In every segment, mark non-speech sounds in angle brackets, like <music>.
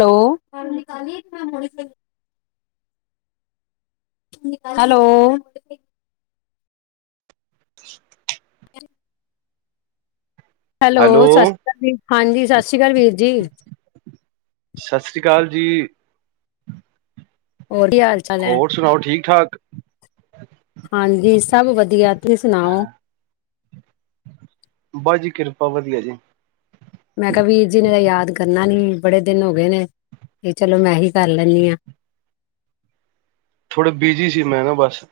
Hello. Hello. <inaudible> Hello ਸਤਿ ਸ਼੍ਰੀ ਅਕਾਲ ਜੀ, ਹਾਂਜੀ ਸਤਿ ਸ਼੍ਰੀ ਅਕਾਲ ਵੀਰ ਜੀ। ਸਤਿ ਸ੍ਰੀ ਅਕਾਲ ਜੀ। ਹੋਰ ਕੀ ਹਾਲ ਚਾਲ ਹੈ ਹੋਰ ਸੁਣਾਓ, ਠੀਕ ਠਾਕ। ਹਾਂਜੀ ਸਭ ਵਧੀਆ, ਤੁਸੀਂ ਸੁਣਾਓ। ਜੀ ਕਿਰਪਾ ਬਸ ਵਧੀਆ ਜੀ। ਮੈਂ ਕਿਹਾ ਵੀਰ ਜੀ ਨੇ ਤਾਂ ਯਾਦ ਕਰਨਾ ਨੀ, ਬੜੇ ਦਿਨ ਹੋ ਗਏ ਨੇ ਤੇ ਚਲੋ ਮੈਂ ਹੀ ਕਰ ਲੈਂਨੀ ਆਂ। ਥੋੜੇ ਬਿਜੀ ਸੀ ਮੈਂ ਨਾ ਬਸ।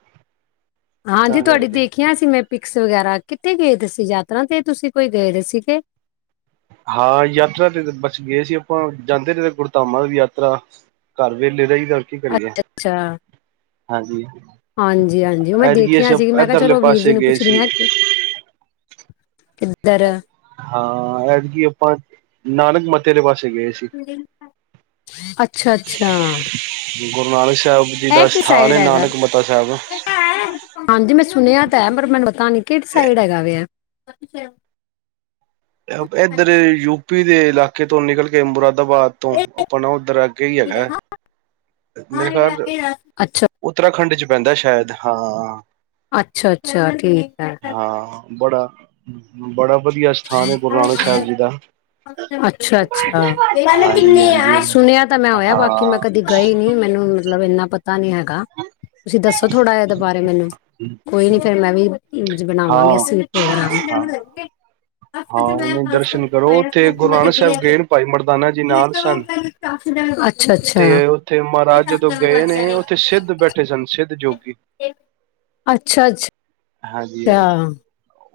ਹਾਂਜੀ ਤਾਂ ਤੁਹਾਡੀ ਕਰਕੇ ਦੇਖਿਆ ਸੀ ਮੈਂ ਪਿਕਸ ਵਗੈਰਾ, ਕਿੱਥੇ ਗਏ ਦੇ ਸੀ? ਯਾਤਰਾ ਤੇ ਤੁਸੀਂ ਕੋਈ ਗਏ ਦੀ ਸੀਗੇ। ਹਾਂ ਯਾਤਰਾ ਤੇ ਬਸ ਗਏ ਸੀ ਆਪਾਂ ਜਾਂਦੇ ਰਹਿੰਦੇ ਗੁਰਧਮਾ ਯਾਤਰਾ ਘਰ ਵੇਲੇ ਰਹੀ ਦਾ ਕੀ ਕਰੀਏ ਅੱਛਾ ਅੱਛਾ। ਹਾਂਜੀ। ਹਾਂਜੀ ਹਾਂਜੀ, ਉਹ ਮੈਂ ਐਤਕੀ ਦੇਖੀਆਂ ਅਸੀਂ ਸੀ ਮੈਂ ਕਿਹਾ ਇੱਧਰਲੇ ਚਲੋ ਵੀਰ ਜੀ ਪਾਸੇ ਨੂੰ ਗਏ ਪੁੱਛਦੀ ਸੀ ਆਂ ਕਿ ਹਾਂ ਐਦਕੀ ਆਪਾਂ ਨਾਨਕ ਮ। <unintelligible> ਅੱਛਾ-ਅੱਛਾ। ਗੁਰੂ ਨਾਨਕ ਸਾਹਿਬ ਜੀ ਐ ਦਾ ਕਿ ਸਥਾਨ ਸਾਈਡ ਹੈ ਹੈਗਾ? ਨਾਨਕ ਮੱਤਾ ਸਾਹਿਬ ਹਾਂਜੀ ਮੈਂ ਸੁਣਿਆ ਤਾਂ ਹੈ ਪਰ ਮੈਨੂੰ ਪਤਾ ਨੀ ਕਿਹੜੀ ਸਾਈਡ ਹੈਗਾ ਵੇ ਐ? <unintelligible> ਇਹ ਇਧਰ ਯੂ ਪੀ ਦੇ ਇਲਾਕੇ ਤੋਂ ਨਿਕਲ ਕੇ ਮੁਰਾ ਬਾਦ ਤੋਂ ਆਪਨਾ ਉੱਧਰ ਅਗੇ ਹੀ ਹੈਗਾ ਐ, ਮੇਰੇ ਖਿਆਲ ਅੱਛਾ, ਉੱਤਰਾਖੰਡ ਚ ਪੈਂਦਾ ਸ਼ਾਇਦ, ਹਾਂ। ਅੱਛਾ-ਅੱਛਾ, ਠੀਕ ਐ। ਹਾਂ ਬੜਾ, ਬੜਾ ਵਧੀਆ ਸਥਾਨ ਹੈ ਗੁਰੂ ਨਾਨਕ ਸਾਹਿਬ ਜੀ ਦਾ ਅੱਛਾ ਅੱਛਾ, ਹਾਂਜੀ ਹਾਂਜੀ ਸੁਣਿਆ ਤਾਂ ਮੈਂ ਹੋਇਆ, ਬਾਕੀ ਮੈਂ ਹਾਂ ਕਦੀ ਗਏ ਨੀ ਮੈਨੂੰ ਮਤਲਬ ਇੰਨਾ ਪਤਾ ਨੀ ਹੈਗਾ। ਤੁਸੀਂ ਦੱਸੋ ਥੋੜ੍ਹਾ ਇਹਦੇ ਬਾਰੇ ਮੈਨੂੰ, ਕੋਈ ਨੀ ਫੇਰ ਮੈਂ ਵੀ ਇੰਝ ਬਨਾਵਾਂਗੇ ਹਾਂ ਅਸੀਂ ਵੀ ਪ੍ਰੋਗਰਾਮ। ਹਾਂ ਹਾਂ ਦਰਸ਼ਨ ਕਰੋ ਉੱਥੇ, ਗੁਰੂ ਨਾਨਕ ਸਾਹਿਬ ਗਏਨ ਭਾਈ ਮਰਦਾਨਾ ਜੀ ਨਾਲ ਸਨ ਅੱਛਾ, ਤੇ ਉੱਥੇ ਮਹਾਰਾਜ ਜਦੋਂ ਗਏ ਨੇ, ਅੱਛਾ। ਉੱਥੇ ਸਿੱਧ ਬੈਠੇ ਸਨ, ਸਿੱਧ ਜੋਗੀ। ਅੱਛਾ ਅੱਛਾ ਹਾਂਜੀ ਹਾਂਜੀ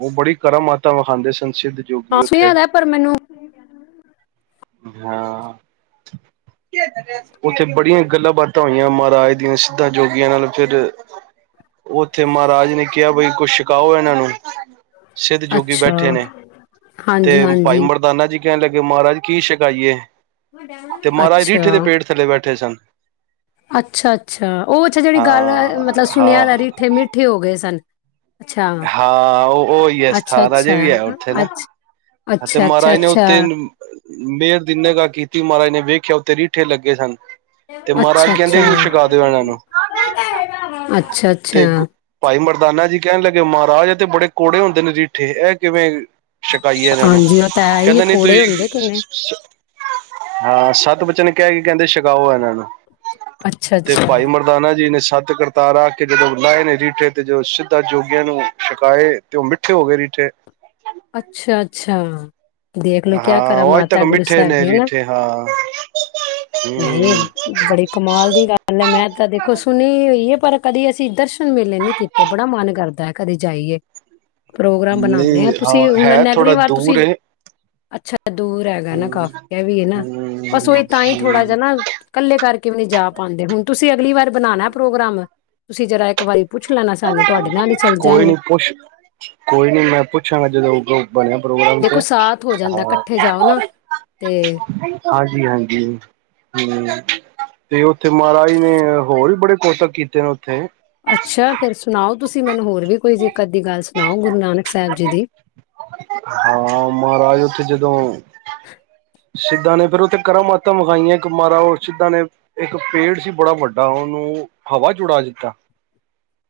ਉਹ ਬੜੀ ਕਰਮ ਮਾਤਾਵ ਵਿਖਾਾਂਂਦੇ ਸਨ ਸਿੱਧ ਜੋਗੀ ਹਾਂ ਉੱਥੇ ਸੁਿਆਦਾ ਪਰ ਮੈਨੂੰ ਹਾਂ ਉੱਥੇ ਬੜੀਆਂ ਗੱਲਾਂ ਬਾਤਾਂ ਹੋਈਆਂ ਮਹਾਰਾਜ ਦੀਆਂ ਸਿੱਧਾ ਜੋਗੀਆਂ ਨਾਲ ਫਿਰ ਉੱਥੇ ਮਹਾਰਾਜ ਨੇ ਕਿਹਾ ਬਈ ਕੁੱਛ ਛਕਾਓ ਇਹਨਾਂ ਨੂੰ ਸਿੱਧ ਜੋਗੀ ਅੱਛਾ ਬੈਠੇ ਨੇ ਹਾਂਜੀ ਤੇ ਭਾਈ ਹਾਂਜੀ ਮਰਦਾਨਾ ਜੀ ਕਹਿਣ ਲੱਗੇ ਮਹਾਰਾਜ ਕੀ ਸ਼ਛਿਕਾਈਏ ਤੇ ਮਹਾਰਾਜ ਰੀਠੇ ਦੇ ਅੱਛਾ ਪੇਟ ਥੱਲੇ ਬੈਠੇ ਸਨ ਅੱਛਾ ਅੱਛਾ ਉਹ ਅੱਛਾ ਜਿਹੜੀ ਹਾਂ ਗੱਲ ਮਤਲਬ ਸੁਣਿਆ ਦਾ ਹਾਂ ਰੀਠੇ ਮੀਠੇ ਹੋ ਗਏ ਸਨ ਅੱਛਾ ਹਾਂ ਉਹ ਹੀ ਹੈ ਅੱਛਾ ਸਥਾਨ ਅਜੇ ਅੱਛਾ ਵੀ ਹੈ ਉੱਥੇ ਨਾ ਅੱਛ ਤੇ ਅੱਛਾ ਅੱਛਾ ਮਹਾਰਾਜ ਨੇ ਅੱਛਾ ਉੱਥੇ ਮਿਹਰ ਦੀ ਨਗਾ ਕੀਤੀ ਮਹਾਰਾਜ ਨੇ ਵੇਖ ਰੱਖਿਆ ਉੱਤੇ ਰੀਠੇ ਲੱਗੇ ਸਨ ਤੇ ਮਹਾਰਾਜ ਅੱਛਾ ਕਹਿੰਦੇ ਅੱਛਾ ਛਕਾ ਦਿਓ ਇਹਨਾਂ ਨੂੰ ਅੱਛਾ ਅ ਤੇ ਭਾਈ ਮਰਦਾਨਾ ਜੀ ਕਹਿਣ ਲੱਗੇ ਮਹਾਰਾਜ ਤੇ ਬੜੇ ਕੜੇ ਹੁੰਦੇ ਨੇ ਰੀਠੇ ਇਹ ਕਿਵੇਂ ਛਕਾਈਏ ਇਹਨਾਂ ਨੂੰ ਹਾਂਜੀ ਉਹ ਤਾਂ ਹੈ ਹੀ ਕਹਿੰਦੇ ਨੀ ਕੌੜੇ ਹੁੰਦੇ ਕਿੰਨੇ ਤੁਸੀਂ ਹਾਂ ਸੱਤ ਬਚਨ ਕਿਹਾਹਿ ਗ ਕਹਿੰਦੇ ਛਕਾਓ ਇਹਨਾਂ ਨੂੰ ਅੱਛਾ ਤੇ ਅੱਛਾ ਭਾਈ ਮਰਦਾਨਾ ਜੀ ਨੇ ਸੱਤ ਕਰਤਾਰਾ ਜਦੋਂ ਲਾਏ ਨੇ ਰੀਠੇ ਤੇ ਜਦੋਂ ਸਿੱਧਾ ਜੋਗੀਆਂ ਨੂੰ ਛਕਾਏ ਤੇ ਉਹ ਮਿੱਠੇ ਹੋ ਗਏ ਰੀਠੇ ਅੱਛਾ ਅੱਛਾ ਦੇਖਲੋ ਕਿਆ ਹਾਂ ਕਰਾ ਉਹ ਅੱਜ ਤੱਕ ਮਾਤਾ ਗੁਰੂ ਮਿੱਠੇ ਸਾਹਿਬ ਨੇ ਨਾ ਰੀਠੇ ਹਾਂ ਹੂੰ ਨਹੀਂ ਬੜੀ ਕਮਾਲ ਦੀ ਗੱਲ ਹੈ ਮੈਂ ਤਾਂ ਦੇਖੋ ਸੁਣੀ ਹੋਈ ਹੈ ਪਰ ਕਦੀ ਅਸੀਂ ਇੱਧਰ ਮੇਲੇ ਨ ਕੀਤੇ ਬੜਾ ਮਨ ਕਰਦਾ ਹੈ ਕਦੇ ਜਾਈਏ ਪ੍ਰੋਗਰਾਮ ਬਣਾਉਂਦੇ ਆਾਂ ਨਹੀਂ ਹਾਂ ਹੈ ਥੋੜਾ ਦੂਰ ਅੱਛਾ ਦੂਰ ਹੈਗਾ ਨਾ ਹੂੰ, ਕਾਫੀ ਇਹ ਵੀ ਹੈ ਨਾ ਬਸ ਹੂੰ, ਉਹੀ ਤਾਂ ਹੀ ਥੋੜਾ ਜਾ ਹੂੰ। ਨਾ ਇਕੱਲੇ ਕਰਕੇ ਕਿਵੇਂ ਨਹੀਂ ਜਾ ਪਾਉਂਦੇ ਹੁਣ ਤੁਸੀਂ ਅਗਲੀ ਵਾਰ ਬਣਾਉਣਾ ਪ੍ਰੋਗਰਾਮ ਤੁਸੀਂ ਜਰਾ ਇੱਕ ਵਾਰੀ ਪੁੱਛ ਲੈਣਾ ਸਾਨੂੰ ਤੁਹਾਡੇ ਨਾਲ ਹੀ ਚੱਲ ਕੋਈ ਜਾਂਗੇ ਨੀ ਪੁੱਛ ਕੋਈ ਨੀ ਮੈਂ ਪੁੱਛਾਂਗਾ ਜਦੋਂ ਉਦੋਂ ਬਣਿਆ ਪ੍ਰੋਗਰਾਮ ਤੇ ਦੇਖੋ ਸਾਥ ਹੋ ਜਾਂਦਾ ਹਾ ਇਕੱਠੇ ਜਾਓ ਨਾ ਤੇ ਹਾਂਜੀ ਹਾਂਜੀ। ਹੂੰ ਤੇ ਉੱਥੇ ਮਹਾਰਾਜ ਨੇ ਹੋਰ ਵੀ ਬੜੇ ਕੋਤਕ ਕੀਤੇ ਨੇ ਉੱਥੇ। ਅੱਛਾ ਫੇਰ ਸੁਣਾਓ ਤੁਸੀਂ ਮੈਨੂੰ ਹੋਰ। ਵੀ ਕੋਈ ਜ਼ਿਕਰ ਦੀ ਗੱਲ ਸੁਣਾਓ ਗੁਰੂ ਨਾਨਕ ਸਾਹਿਬ ਜੀ ਦੀ। ਤੇ ਜਦੋਂ। ਸਿੱਧਾਂ ਨੇ ਫੇਰ ਉੱਥੇ ਕਰਾਂ ਮਾਤਾਂ ਵਿਖਾਈਆਂ ਇੱਕ ਮਾਰਾ ਉਹ ਸਿੱਧਾਂ ਨੇ ਇੱਕ ਪੇੜ ਸੀ ਬੜਾ ਵੱਡਾ ਉਹਨੂੰ ਹਵਾ ਚ ਉੱਡਾ ਦਿੱਤਾ।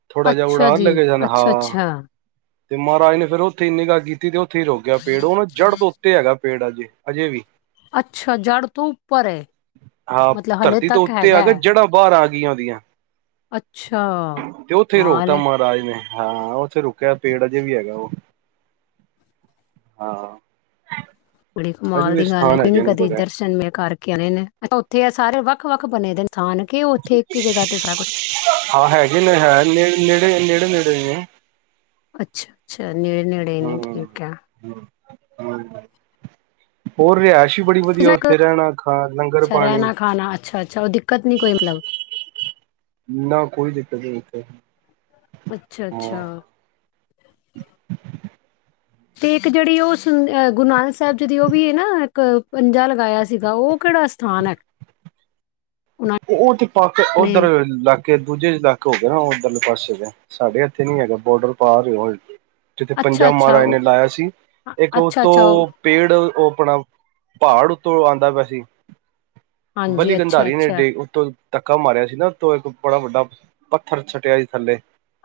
ਥੋੜਾ ਜਿਹਾ ਅੱਛਾ ਉਡਾ ਲੈ ਜੀ ਕੇ ਜਾਣਾ ਅੱਛਾ ਹਾਂ। ਅੱਛਾ ਤੇ ਮਹਾਰਾਜ ਨੇ ਫੇਰ ਉੱਥੇ ਨਿੰਗਾ ਕੀਤੀ ਤੇ। ਉੱਥੇ ਰੋਕ ਗਿਆ ਪੇੜ ਉਹਨੂੰ ਜੜ੍ਹ ਤੋਂ ਉੱਤੇ ਹੈਗਾ। ਪੇੜ ਅਜੇ ਅਜੇ ਵੀ। ਅੱਛਾ ਜੜ੍ਹ ਤੋਂ ਉੱਪਰ ਏ ਹਾਂ ਮਤਲਬ ਹਲੇੇ ਤੱਕ ਹੈਗਾ ਹੈ। ਕੀ ਆਉਂਦੀਆਂ। ਅੱਛਾ ਕਮਾਲ ਰੋਕਤਾ ਹੈ। ਮਹਾਰਾਜ ਨੇ ਹਾਂ ਉਥੇ ਰੁਕ। ਗਿਆ ਪੇੜ ਅਜੇ ਵੀ ਹੈਗਾ ਉਹ। ਹਾਂ। ਬੜੀ ਅਜੇ ਕਮਾਲ ਵੀ ਦੀ ਗੱਲ ਹੈ ਸਥਾਨ ਨਹੀਂ ਹੈਗੇ ਨਹੀਂ ਨੇ ਕਦੇ ਬੜੇ ਇਧਰ ਸੀਨਮੇ ਘਰ। ਕਹਿੰਦੇ ਨੇ ਉੱਥੇ ਆ ਸਾਰੇ ਵੱਖ ਵੱਖ ਬਣੇ ਦੇ ਨੇ। ਸਥਾਨ ਕਿ ਉੱਥੇ ਇੱਕ ਹੀ ਜਗ੍ਹਾ ਤੇ ਸਾਰਾ ਕੁਛ ਹਾਂ ਹੈਗੇ ਨੇ ਹੈ ਨੇ ਨੇੜੇ ਨੇੜੇ ਨੇੜੇ ਹੀ ਹੈ। ਅੱਛਾ ਅੱਛਾ। ਨੇੜੇ ਨੇੜੇ ਨੀ ਹਮ ਠੀਕ ਆ। ਹੋਰ ਵੀ ਅੱਛਾ ਪਾਣੀ ਰਹਿਣਾ ਖਾਣਾ ਅੱਛਾ ਅੱਛਾ ਉਹ ਦਿੱਕਤ ਨੀ ਕੋਈ ਮਤਲਬ। ਨਾ ਕੋਈ ਦਿੱਕਤ ਨੀ ਉੱਥੇ। ਅੱਛਾ ਹਾਂ ਅੱਛਾ। ਤੇ ਇੱਕ ਜਿਹੜੀ ਉਹ ਗੁਰੂ ਨਾਨਕ ਸਾਹਿਬ ਜੀ ਦੀ ਉਹ ਵੀ ਹੈ ਨਾ ਇੱਕ ਪੰਜਾ ਲਗਾਇਆ ਸੀਗਾ ਉਹ ਕਿਹੜਾ ਅਥਾਨ ਹੈ। ਉਹਨਾਂ ਉਹ ਤੇ ਪਾ ਕੇ ਨੇ ਉਧਰ ਦੂਜੇ ਇਲਾਕੇ ਹੋ ਗਏ ਨਾ ਉੱਧਰਲੇ ਪਾਸੇ ਦੇ ਸਾਡੇ ਇੱਥੇ ਨੀ ਹੈਗਾ ਬੋਡਰ ਪਾਰ। ਜਿੱਥੇ ਪੰਜਾਬ ਅੱਛਾ-ਅੱਛਾ ਮਹਾਰਾਜ ਨੇ ਉਹ ਲਾਇਆ ਸੀ ਇੱਕ ਉੱਥੋਂ ਅੱਛਾ-ਅੱਛਾ ਉਹ ਪੇੜ ਉਹ ਆਪਣਾ। ਪਹਾੜ ਉੱਤੋਂ ਆਉਂਦਾ ਪਿਆ ਸੀ। ਬਲੀ ਹਾਂਜੀ ਗੰਧਾਰੀ ਨੇ ਅੱਛਾ-ਅੱਛਾ ਡੇਗ ਦਿੱਤਾ ਤੋਂ ਧੱਕਾ ਮਾਰਿਆ ਸੀ ਨਾ ਉੱਤੋ ਇੱਕ ਬੜਾ ਵੱਡਾ ਪੱਥਰ ਸੱਟਿਆ ਸੀ ਥੱਲੇ।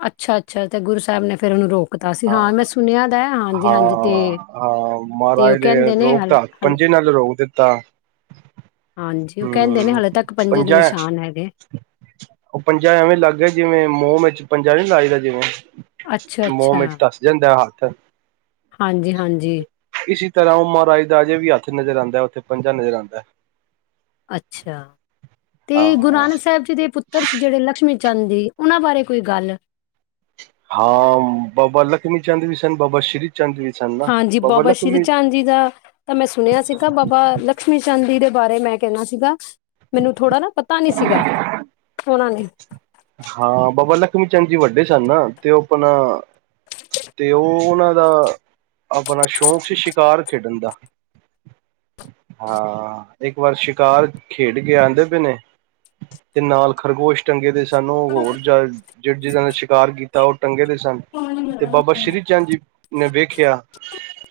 ਅੱਛਾ ਅੱਛਾ ਤੇ ਗੁਰੂ ਸਾਹਿਬ ਨੇ ਫਿਰ ਉਹਨੂੰ ਰੋਕਤਾ ਸੀ ਹਾਂ ਮੈਂ ਸੁਣਿਆ ਦਾ ਹਾਂਜੀ ਹਾਂ ਹਾਂਜੀ ਤੇ ਹਾਂ ਤੇ ਮਹਾਰਾਜ ਉਹ ਕਹਿੰਦੇ ਨੇ ਹਾਲ ਰੋਕਤਾ ਹਾਲ ਪੰਜੇ ਨਾਲ ਰੋਕ ਦਿੱਤਾ ਹਾਂਜੀ ਉਹ ਕਹਿੰਦੇ ਨੇ ਹਮ ਹਲੇੇ ਤੱਕ। ਪੰਜੇ ਦੇ ਪੰਜਾ ਨਿਸ਼ਾਨ ਹੈਗੇ ਉਹ ਪੰਜਾ ਐਵੇਂ ਲੱਗ ਗਿਆ ਸੀ ਜਿਵੇਂ ਮੋਹਮ। ਪੰਜਾ ਨੀ ਲਾਈਦਾ ਜਿਵੇਂ ਅੱਛਾ-ਅੱਛਾ ਮੋਹਮਟ ਤੱਸ ਜਾਂਦਾ ਹੱਥ ਹਾਂਜੀ-ਹਾਂਜੀ ਇਸੀ ਤੇ ਰਓ ਮਹਾਰਾਜ ਦਾ ਅਜੇ ਵੀ ਹੱਥ ਨਜ਼ਰ ਆਉਂਦਾ ਹੈ, ਉੱਥੇ ਪੰਜਾ ਨਜ਼ਰ ਆਉਂਦਾ ਹੈ। ਅੱਛਾ। ਤੇ ਗੁਰੂ ਨਾਨਕ ਸਾਹਿਬ ਜੀ ਦੇ ਪੁੱਤਰ ਸੀ ਜਿਹੜੇ ਲਕਸ਼ਮੀ ਚੰਦ ਉਹਨਾਂ ਬਾਰੇ ਕੋਈ ਗੱਲ ਹਾਂ ਬਾਬਾ ਲਖਮੀ ਚੰਦ ਵੀ ਸਨ, ਬਾਬਾ ਸ਼੍ਰੀ ਚੰਦ ਵੀ ਸਨ ਨਾ ਹਾਂਜੀ ਬਾਬਾ ਸ਼੍ਰੀ ਲਖਮੀ ਚੰਦ ਜੀ ਦਾ ਤਾਂ ਮੈਂ ਸੁਣਿਆ ਸੀਗਾ ਬਾਬਾ ਲਕਸ਼ਮੀ ਚੰ ਚੰਦ ਜੀ ਦੇ ਬਾਰੇ ਮੈਂ ਕਹਿਣਾ ਸੀਗਾ ਮੈਨੂੰ ਥੋੜਾ ਨਾ ਪਤਾ ਨੀ ਸੀਗਾ ਉਹਨਾਂ ਨੇ ਹਾਂ ਬਾਬਾ ਲਖਮੀ ਚੰਦ ਜੀ ਵੱਡੇ ਸਨ ਨਾ ਤੇ ਉਹ ਆਪਣਾ ਤੇ ਉਹ ਉਹਨਾਂ ਦਾ ਆਪਣਾ ਸ਼ੌਕ ਸੀ ਸ਼ਿਕਾਰ ਖੇਡਣ ਦਾ ਹਾਂ, ਇੱਕ ਵਾਰ ਸ਼ਿਕਾਰ ਖੇਡ ਕੇ ਆਂਦੇ ਪਏ ਨੇ ਤੇ ਨਾਲ ਖਰਗੋਸ਼ ਚੰਗੇ ਦੇ ਸਾਨੂੰ ਹੋਰ ਜਹ ਜਿਨਾਂ ਨੇ ਸ਼ਿਕਾਰ ਕੀਤਾ ਤਾਂ ਓਹ ਟੰਗੇ ਦੇ ਸਨ ਤੇ ਬਾਬਾ ਸ੍ਰੀ ਚੰਦ ਜੀ ਨੇ ਵੇਖਿਆ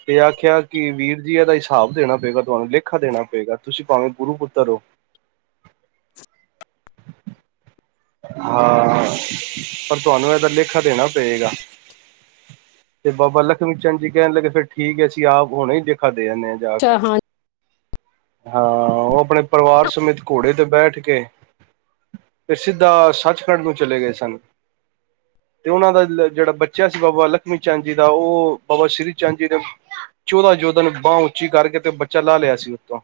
ਤੇ ਆਖਿਆ ਕਿ ਵੀਰ ਜੀ ਇਹਦਾ ਹਿਸਾਬ ਦੇਣਾ ਪਏਗਾ ਤੁਹਾਨੂੰ ਲੇਖਾ ਦੇਣਾ ਪਏਗਾ, ਤੁਸੀਂ ਭਾਵੇਂ ਗੁਰੂ ਪੁੱਤਰ ਹੋ। ਹਾਂ ਪਰ ਤੁਹਾਨੂੰ ਇਹਦਾ ਲੇਖਾ ਦੇਣਾ ਪਏਗਾ ਤੇ ਬਾਬਾ ਲਖਮੀ ਚੰਦ ਜੀ ਕਹਿਣ ਲੱਗੇ ਫਿਰ ਠੀਕ ਹੈ, ਅਸੀਂ ਆਪ ਹੁਣੇ ਹੀ ਦੇਖਾ ਦੇ ਆਂਦੇ ਆ ਜਾ ਕੇ। ਅੱਛਾ ਹਾਂ ਹਾਂ, ਉਹ ਆਪਣੇ ਪਰਿਵਾਰ ਸਮੇਤ ਘੋੜੇ ਤੇ ਬੈਠ ਕੇ ਸਿੱਧਾ ਸੱਚਖੰਡ ਨੂੰ ਚਲੇ ਗਏ ਸਨ ਤੇ ਉਹਨਾਂ ਦਾ ਜਿਹੜਾ ਬੱਚਾ ਸੀ, ਬਾਬਾ ਲਖਮੀ ਚੰਦ ਜੀ ਦਾ ਉਹ ਬਾਬਾ ਸ੍ਰੀ ਚੰਦ ਜੀ ਨੇ ਚੌਦਾਂ ਯੋਧਨ ਬਾਂਹ ਉੱਚੀ ਕਰਕੇ ਤੇ ਬੱਚਾ ਲਾਹ ਲਿਆ ਸੀ ਉੱਤੋਂ